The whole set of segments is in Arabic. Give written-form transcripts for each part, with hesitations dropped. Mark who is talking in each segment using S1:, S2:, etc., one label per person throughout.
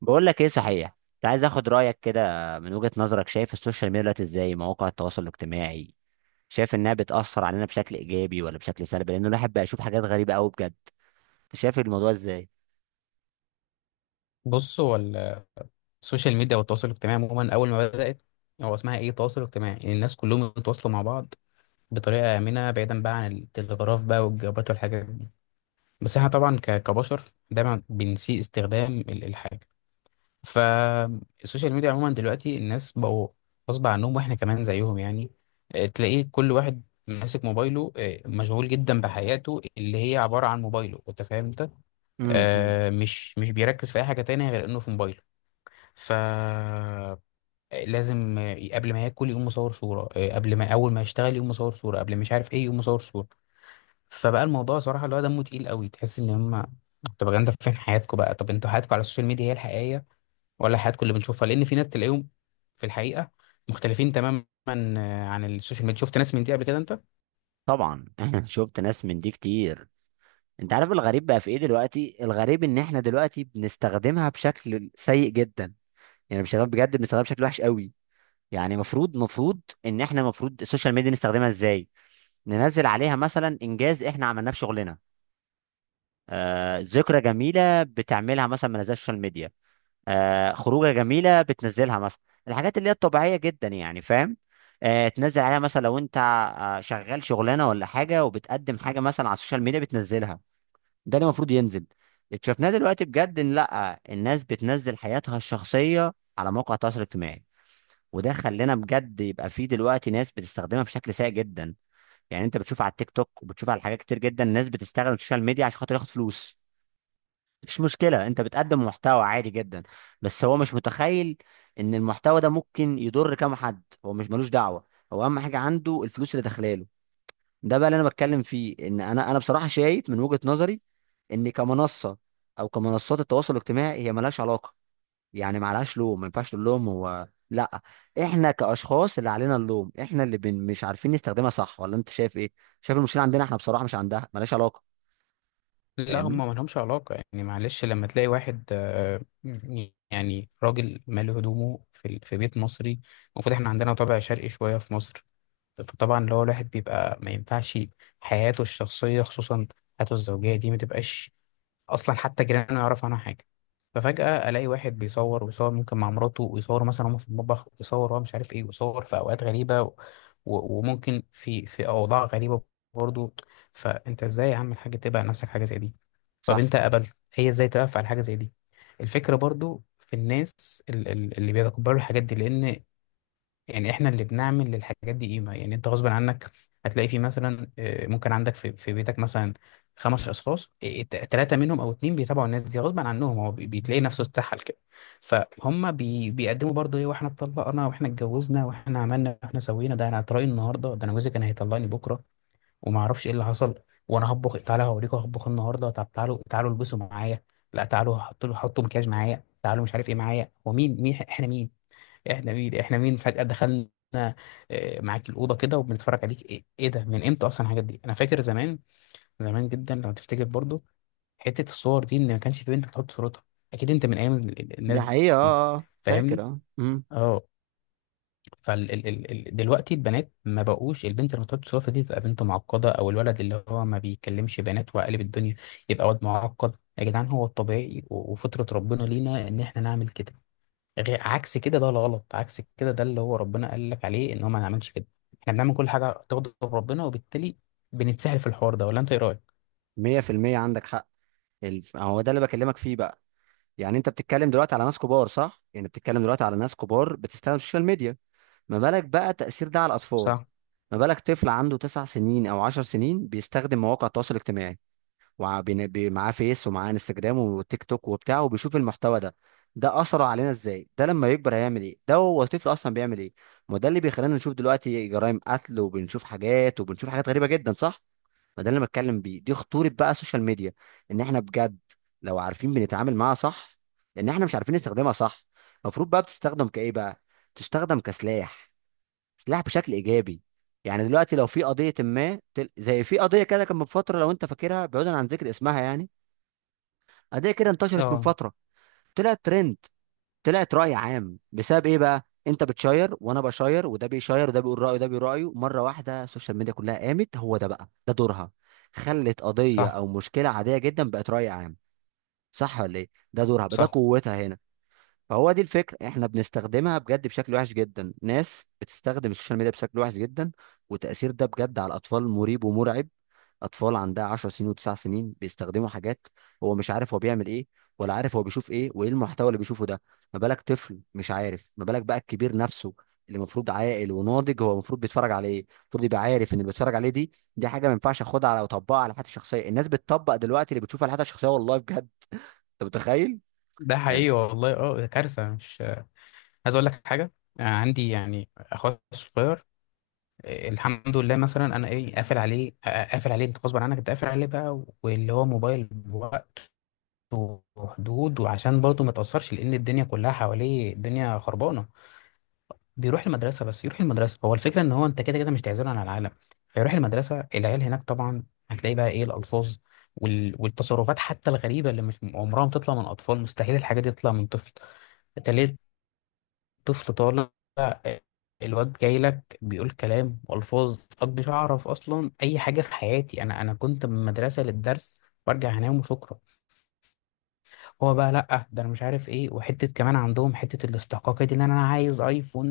S1: بقول لك ايه صحيح. كنت عايز اخد رايك كده، من وجهة نظرك شايف السوشيال ميديا دلوقتي ازاي؟ مواقع التواصل الاجتماعي شايف انها بتأثر علينا بشكل ايجابي ولا بشكل سلبي؟ لان الواحد بقى يشوف حاجات غريبة قوي بجد. انت شايف الموضوع ازاي؟
S2: بص هو السوشيال ميديا والتواصل الاجتماعي عموما اول ما بدات، هو اسمها ايه؟ تواصل اجتماعي، يعني الناس كلهم يتواصلوا مع بعض بطريقه امنه، بعيدا بقى عن التلغراف بقى والجوابات والحاجات دي. بس احنا طبعا كبشر دايما بنسيء استخدام الحاجه. فالسوشيال ميديا عموما دلوقتي الناس بقوا غصب عنهم، واحنا كمان زيهم يعني. تلاقيه كل واحد ماسك موبايله، مشغول جدا بحياته اللي هي عباره عن موبايله، انت فاهم انت.
S1: أمم.
S2: مش بيركز في اي حاجه تانية غير انه في موبايله. ف لازم قبل ما ياكل يقوم مصور صورة، قبل ما أول ما يشتغل يقوم مصور صورة، قبل مش عارف إيه يقوم مصور صورة. فبقى الموضوع صراحة اللي هو دمه تقيل قوي، تحس إن هما، طب يا جدعان، طب فين حياتكم بقى؟ طب انتوا حياتكم على السوشيال ميديا هي الحقيقية ولا حياتكم اللي بنشوفها؟ لأن في ناس تلاقيهم في الحقيقة مختلفين تماما عن السوشيال ميديا. شفت ناس من دي قبل كده أنت؟
S1: طبعا شفت ناس من دي كتير. انت عارف الغريب بقى في ايه دلوقتي؟ الغريب ان احنا دلوقتي بنستخدمها بشكل سيء جدا. يعني مش بجد، بنستخدمها بشكل وحش قوي. يعني مفروض ان احنا مفروض السوشيال ميديا نستخدمها ازاي؟ ننزل عليها مثلا انجاز احنا عملناه في شغلنا، ذكرى جميلة بتعملها مثلا من السوشيال ميديا، خروجة جميلة بتنزلها مثلا. الحاجات اللي هي الطبيعية جدا يعني، فاهم؟ تنزل عليها مثلا لو انت شغال شغلانة ولا حاجة وبتقدم حاجة مثلا على السوشيال ميديا بتنزلها. ده اللي المفروض ينزل. اكتشفناه دلوقتي بجد ان لا، الناس بتنزل حياتها الشخصية على مواقع التواصل الاجتماعي، وده خلانا بجد يبقى فيه دلوقتي ناس بتستخدمها بشكل سيء جدا. يعني انت بتشوف على التيك توك وبتشوف على حاجات كتير جدا، ناس بتستخدم السوشيال ميديا عشان خاطر ياخد فلوس. مش مشكلة، انت بتقدم محتوى عادي جدا، بس هو مش متخيل ان المحتوى ده ممكن يضر كام حد. هو مش ملوش دعوة، هو اهم حاجة عنده الفلوس اللي داخلاله. ده بقى اللي انا بتكلم فيه. ان انا بصراحة شايف من وجهة نظري ان كمنصة او كمنصات التواصل الاجتماعي هي ملهاش علاقة. يعني معلهاش لوم، ما ينفعش تقول لهم هو. لا، احنا كاشخاص اللي علينا اللوم، احنا اللي مش عارفين نستخدمها صح، ولا انت شايف ايه؟ شايف المشكلة عندنا احنا بصراحة، مش عندها، ملهاش علاقة.
S2: لا هم
S1: فاهمني؟
S2: ما لهمش علاقة يعني. معلش، لما تلاقي واحد يعني راجل مالي هدومه في بيت مصري، المفروض احنا عندنا طابع شرقي شوية في مصر. فطبعا اللي هو الواحد بيبقى ما ينفعش حياته الشخصية، خصوصا حياته الزوجية دي، ما تبقاش أصلا حتى جيرانه يعرف عنها حاجة. ففجأة ألاقي واحد بيصور ويصور ممكن مع مراته، ويصور مثلا هما في المطبخ، ويصور هو مش عارف إيه، ويصور في أوقات غريبة وممكن في أوضاع غريبة برضه. فأنت إزاي يا عم الحاج تبقى نفسك حاجة زي دي؟ طب
S1: صح.
S2: أنت قبلت؟ هي إزاي توقف على حاجة زي دي؟ الفكرة برضو في الناس اللي بيتقبلوا الحاجات دي، لأن يعني احنا اللي بنعمل للحاجات دي قيمة. يعني انت غصب عنك هتلاقي في مثلا، ممكن عندك في بيتك مثلا خمس اشخاص، ثلاثة منهم او اتنين بيتابعوا الناس دي، غصب عنهم هو بتلاقي نفسه اتسحل كده. فهم بيقدموا برضه ايه، واحنا اتطلقنا، واحنا اتجوزنا، واحنا عملنا، واحنا سوينا، ده انا هتراي النهارده، ده انا جوزي كان هيطلقني بكره وما اعرفش ايه اللي حصل، وانا هطبخ تعالى هوريكم هطبخ النهارده، طب تعالوا تعالوا البسوا معايا، لا تعالوا حطوا له حطوا مكياج معايا، تعالوا مش عارف ايه معايا. هو مين؟ مين احنا؟ مين احنا؟ مين احنا؟ مين فجأة دخلنا معاك الأوضة كده وبنتفرج عليك؟ ايه ايه ده؟ من امتى اصلا الحاجات دي؟ انا فاكر زمان، زمان جدا لو تفتكر برضو حتة الصور دي، ان ما كانش في بنت بتحط صورتها. اكيد انت من ايام
S1: ده
S2: الناس
S1: حقيقة،
S2: دي،
S1: فاكر،
S2: فاهمني؟ اه. فال ال ال ال دلوقتي البنات ما بقوش، البنت اللي بتحط صورتها دي تبقى بنت معقدة، او الولد اللي هو ما بيكلمش بنات وقالب الدنيا يبقى واد معقد. يا جدعان هو الطبيعي وفطرة ربنا لينا ان احنا نعمل كده، غير عكس كده ده غلط. عكس كده ده اللي هو ربنا قال لك عليه ان هو ما نعملش كده. احنا بنعمل كل حاجه تغضب ربنا، وبالتالي بنتسهل في الحوار ده، ولا انت ايه رايك؟
S1: مية في المية عندك حق. هو ده اللي بكلمك فيه بقى. يعني انت بتتكلم دلوقتي على ناس كبار، صح؟ يعني بتتكلم دلوقتي على ناس كبار بتستخدم السوشيال ميديا، ما بالك بقى التأثير ده على الأطفال؟
S2: صح.
S1: ما بالك طفل عنده 9 سنين أو 10 سنين بيستخدم مواقع التواصل الاجتماعي، معاه فيس ومعاه انستجرام وتيك توك وبتاع وبيشوف المحتوى ده؟ ده أثره علينا ازاي؟ ده لما يكبر هيعمل ايه؟ ده هو طفل أصلا بيعمل ايه؟ ما ده اللي بيخلينا نشوف دلوقتي جرائم قتل، وبنشوف حاجات، وبنشوف حاجات غريبة جدا، صح؟ فده اللي أنا بتكلم بيه، دي خطورة بقى السوشيال ميديا. ان احنا بجد لو عارفين بنتعامل معاها صح، لان احنا مش عارفين نستخدمها صح. المفروض بقى بتستخدم كايه بقى؟ تستخدم كسلاح، سلاح بشكل ايجابي. يعني دلوقتي لو في قضية ما تل- زي في قضية كده كان من فترة، لو انت فاكرها بعيدا عن ذكر اسمها يعني، قضية كده انتشرت من
S2: اه.
S1: فترة، طلعت ترند، طلعت رأي عام، بسبب ايه بقى؟ انت بتشير وانا بشير وده بيشير وده بيقول رأيه وده بيقول رأيه، مرة واحدة السوشيال ميديا كلها قامت. هو ده بقى ده دورها، خلت قضية
S2: صح.
S1: او مشكلة عادية جدا بقت رأي عام. صح ولا ايه؟ ده دورها بقى، ده
S2: صح.
S1: قوتها هنا. فهو دي الفكرة، احنا بنستخدمها بجد بشكل وحش جدا، ناس بتستخدم السوشيال ميديا بشكل وحش جدا. وتأثير ده بجد على الأطفال مريب ومرعب. اطفال عندها 10 سنين و9 سنين بيستخدموا حاجات، هو مش عارف هو بيعمل ايه، ولا عارف هو بيشوف ايه، وايه المحتوى اللي بيشوفه ده. ما بالك طفل مش عارف، ما بالك بقى الكبير نفسه اللي المفروض عاقل وناضج؟ هو المفروض بيتفرج على ايه؟ المفروض يبقى عارف ان اللي بيتفرج عليه دي حاجه ما ينفعش اخدها على، اطبقها على حياتي الشخصيه. الناس بتطبق دلوقتي اللي بتشوفها على حياتها الشخصيه، والله بجد. انت متخيل؟
S2: ده
S1: يعني
S2: حقيقي والله، اه، ده كارثه مش عايز اقول لك حاجه. عندي يعني اخويا الصغير، الحمد لله، مثلا انا ايه، قافل عليه، قافل عليه انت غصب عنك، انت قافل عليه بقى، واللي هو موبايل بوقت وحدود، وعشان برضه ما يتاثرش لان الدنيا كلها حواليه الدنيا خربانه. بيروح المدرسة بس، يروح المدرسة، هو الفكرة ان هو انت كده كده مش تعزله عن العالم. فيروح المدرسة، العيال هناك طبعا هتلاقي بقى ايه الألفاظ، والتصرفات حتى الغريبة اللي مش عمرها ما تطلع من أطفال، مستحيل الحاجة دي تطلع من طفل. تلاقي الطفل طالع، آه، الواد جاي لك بيقول كلام وألفاظ أنا مش أعرف أصلا أي حاجة في حياتي. أنا كنت من المدرسة للدرس وأرجع أنام وشكرا. هو بقى لأ، ده أنا مش عارف إيه، وحتة كمان عندهم حتة الاستحقاقية دي، إن أنا عايز أيفون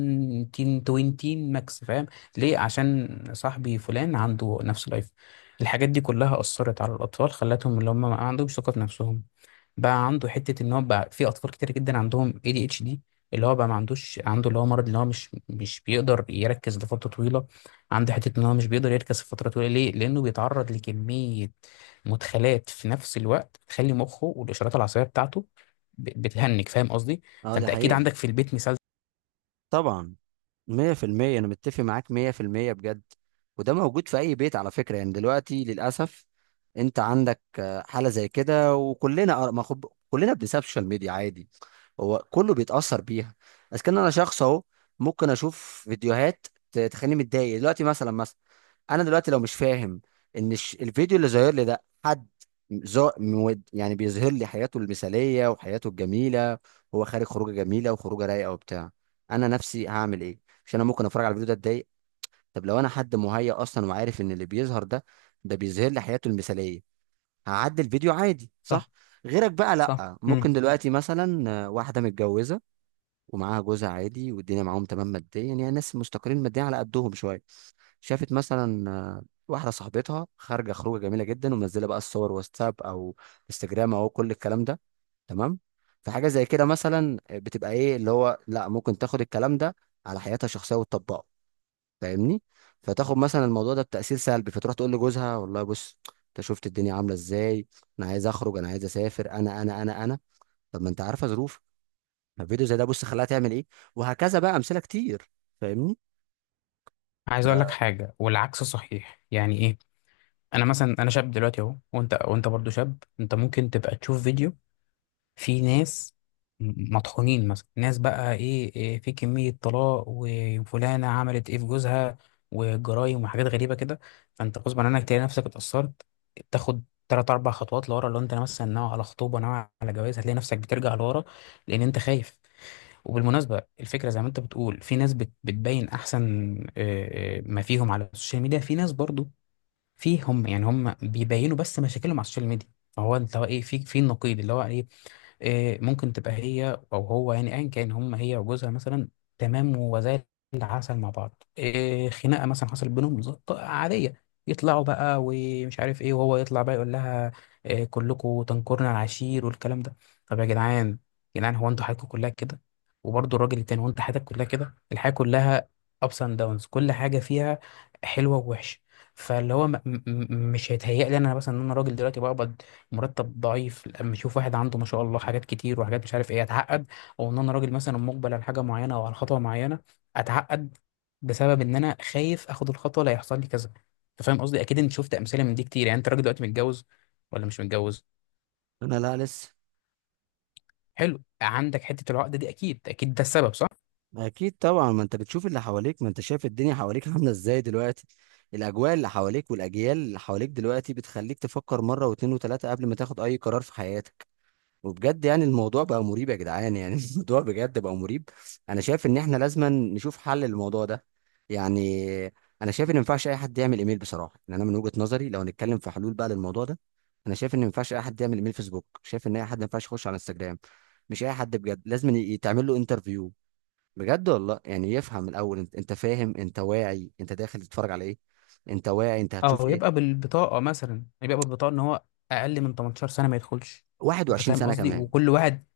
S2: 1020 ماكس، فاهم؟ ليه؟ عشان صاحبي فلان عنده نفس الأيفون. الحاجات دي كلها أثرت على الأطفال، خلتهم اللي هم ما عندهمش ثقة في نفسهم. بقى عنده حته ان هو بقى في اطفال كتير جدا عندهم اي دي اتش دي، اللي هو بقى ما عندوش، عنده اللي هو مرض اللي هو مش بيقدر يركز لفتره طويله. عنده حته ان هو مش بيقدر يركز لفتره طويله. ليه؟ لانه بيتعرض لكميه مدخلات في نفس الوقت تخلي مخه والاشارات العصبيه بتاعته بتهنج، فاهم قصدي؟
S1: اه، دي
S2: فانت اكيد
S1: حقيقه.
S2: عندك في البيت مثال.
S1: طبعا، مية في المية أنا متفق معاك، مية في المية بجد. وده موجود في أي بيت على فكرة، يعني دلوقتي للأسف. أنت عندك حالة زي كده، وكلنا آه، ما خب... كلنا بنساب السوشيال ميديا عادي. هو كله بيتأثر بيها. بس كان انا شخص اهو، ممكن اشوف فيديوهات تخليني متضايق دلوقتي مثلا انا دلوقتي لو مش فاهم ان الفيديو اللي ظاهر لي ده حد زو مود، يعني بيظهر لي حياته المثالية وحياته الجميلة، هو خارج خروجة جميلة وخروجة رايقة وبتاع، انا نفسي هعمل ايه؟ عشان انا ممكن اتفرج على الفيديو ده اتضايق. طب لو انا حد مهيأ اصلا وعارف ان اللي بيظهر ده، ده بيظهر لي حياته المثالية، هعدي الفيديو عادي،
S2: صح.
S1: صح؟ غيرك بقى
S2: صح.
S1: لا.
S2: امم.
S1: ممكن دلوقتي مثلا واحدة متجوزة ومعاها جوزها عادي والدنيا معاهم تمام ماديا، يعني ناس مستقرين ماديا على قدهم شويه، شافت مثلا واحده صاحبتها خارجه خروجه جميله جدا، ومنزله بقى الصور واتساب او انستجرام او كل الكلام ده، تمام؟ فحاجه زي كده مثلا بتبقى ايه اللي هو، لا ممكن تاخد الكلام ده على حياتها الشخصيه وتطبقه، فاهمني؟ فتاخد مثلا الموضوع ده بتاثير سلبي، فتروح تقول لجوزها والله بص، انت شفت الدنيا عامله ازاي؟ انا عايز اخرج، انا عايز اسافر، انا انا انا انا، طب ما انت عارفه ظروفي. فيديو زي ده بص خلاها تعمل ايه، وهكذا بقى امثله كتير، فاهمني؟
S2: عايز اقول لك حاجه والعكس صحيح، يعني ايه؟ انا مثلا، انا شاب دلوقتي اهو، وانت وانت برضو شاب، انت ممكن تبقى تشوف فيديو في ناس مطحونين مثلا، ناس بقى ايه, إيه، في كمية طلاق، وفلانة عملت ايه في جوزها، وجرايم وحاجات غريبة كده، فانت غصب عنك تلاقي نفسك اتأثرت. تاخد تلات أربع خطوات لورا. لو انت مثلا ناوي على خطوبة، ناوي على جواز، هتلاقي نفسك بترجع لورا لأن انت خايف. وبالمناسبة الفكرة زي ما انت بتقول، في ناس بتبين احسن ما فيهم على السوشيال ميديا. في ناس برضو فيهم يعني هم بيبينوا بس مشاكلهم على السوشيال ميديا. فهو انت هو ايه في النقيض اللي هو ايه، ممكن تبقى هي او هو، يعني ايا كان، هم هي وجوزها مثلا تمام وزي العسل مع بعض، خناقه مثلا حصلت بينهم عاديه، يطلعوا بقى ومش عارف ايه، وهو يطلع بقى يقول لها، كلكم تنكرنا العشير والكلام ده. طب يا جدعان، يا جدعان هو انتوا حياتكم كلها كده؟ وبرضه الراجل التاني هو انت حياتك كلها كده؟ الحياه كلها ups and downs، كل حاجه فيها حلوه ووحشه. فاللي هو مش هيتهيأ لي انا مثلا ان انا راجل دلوقتي بقبض مرتب ضعيف، لما اشوف واحد عنده ما شاء الله حاجات كتير وحاجات مش عارف ايه، اتعقد. او ان انا راجل مثلا مقبل على حاجه معينه او على خطوه معينه، اتعقد بسبب ان انا خايف اخد الخطوه لا يحصل لي كذا. انت فاهم قصدي؟ اكيد انت شفت امثله من دي كتير. يعني انت راجل دلوقتي متجوز ولا مش متجوز؟
S1: انا لا، لسه.
S2: حلو، عندك حته العقده دي اكيد، اكيد ده السبب، صح؟
S1: اكيد طبعا، ما انت بتشوف اللي حواليك، ما انت شايف الدنيا حواليك عامله ازاي دلوقتي. الاجواء اللي حواليك والاجيال اللي حواليك دلوقتي بتخليك تفكر مره واثنين وثلاثه قبل ما تاخد اي قرار في حياتك. وبجد يعني الموضوع بقى مريب يا جدعان، يعني الموضوع بجد بقى مريب. انا شايف ان احنا لازم نشوف حل للموضوع ده. يعني انا شايف ان ما ينفعش اي حد يعمل ايميل بصراحه. يعني انا من وجهه نظري لو هنتكلم في حلول بقى للموضوع ده، انا شايف ان ما ينفعش اي حد يعمل ايميل فيسبوك، شايف ان اي حد ما ينفعش يخش على انستجرام. مش اي حد، بجد لازم يتعمل له انترفيو، بجد والله، يعني يفهم الاول. انت انت فاهم؟ انت واعي انت داخل تتفرج على ايه؟ انت واعي انت هتشوف
S2: او
S1: ايه؟
S2: يبقى بالبطاقه مثلا، يبقى بالبطاقه ان هو اقل من 18 سنه ما يدخلش. انت فاهم
S1: 21 سنه
S2: قصدي؟
S1: كمان.
S2: وكل واحد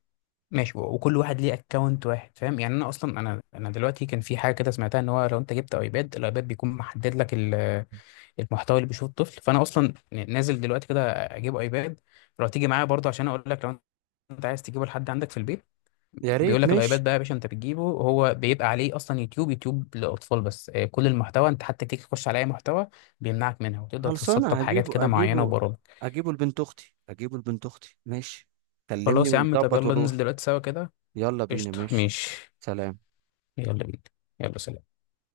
S2: ماشي، وكل واحد ليه اكونت واحد، فاهم يعني؟ انا اصلا انا دلوقتي كان في حاجه كده سمعتها، ان هو لو انت جبت ايباد الايباد بيكون محدد لك المحتوى اللي بيشوفه الطفل. فانا اصلا نازل دلوقتي كده اجيب ايباد. لو تيجي معايا برضه عشان اقول لك، لو انت عايز تجيبه لحد عندك في البيت،
S1: يا
S2: بيقول
S1: ريت،
S2: لك الايباد
S1: ماشي.
S2: بقى يا باشا انت بتجيبه، هو بيبقى عليه اصلا يوتيوب، يوتيوب للاطفال بس، كل المحتوى انت حتى تيجي تخش على اي محتوى بيمنعك منها، وتقدر
S1: خلصانة،
S2: تتسطب حاجات
S1: هجيبه
S2: كده معينه
S1: هجيبه.
S2: وبرامج.
S1: هجيبه لبنت أختي، هجيبه لبنت أختي، ماشي. كلمني
S2: خلاص يا عم، طب
S1: ونظبط
S2: يلا ننزل
S1: ونروح.
S2: دلوقتي سوا كده.
S1: يلا بينا،
S2: قشطه
S1: ماشي.
S2: ماشي.
S1: سلام.
S2: يلا بينا. يلا سلام.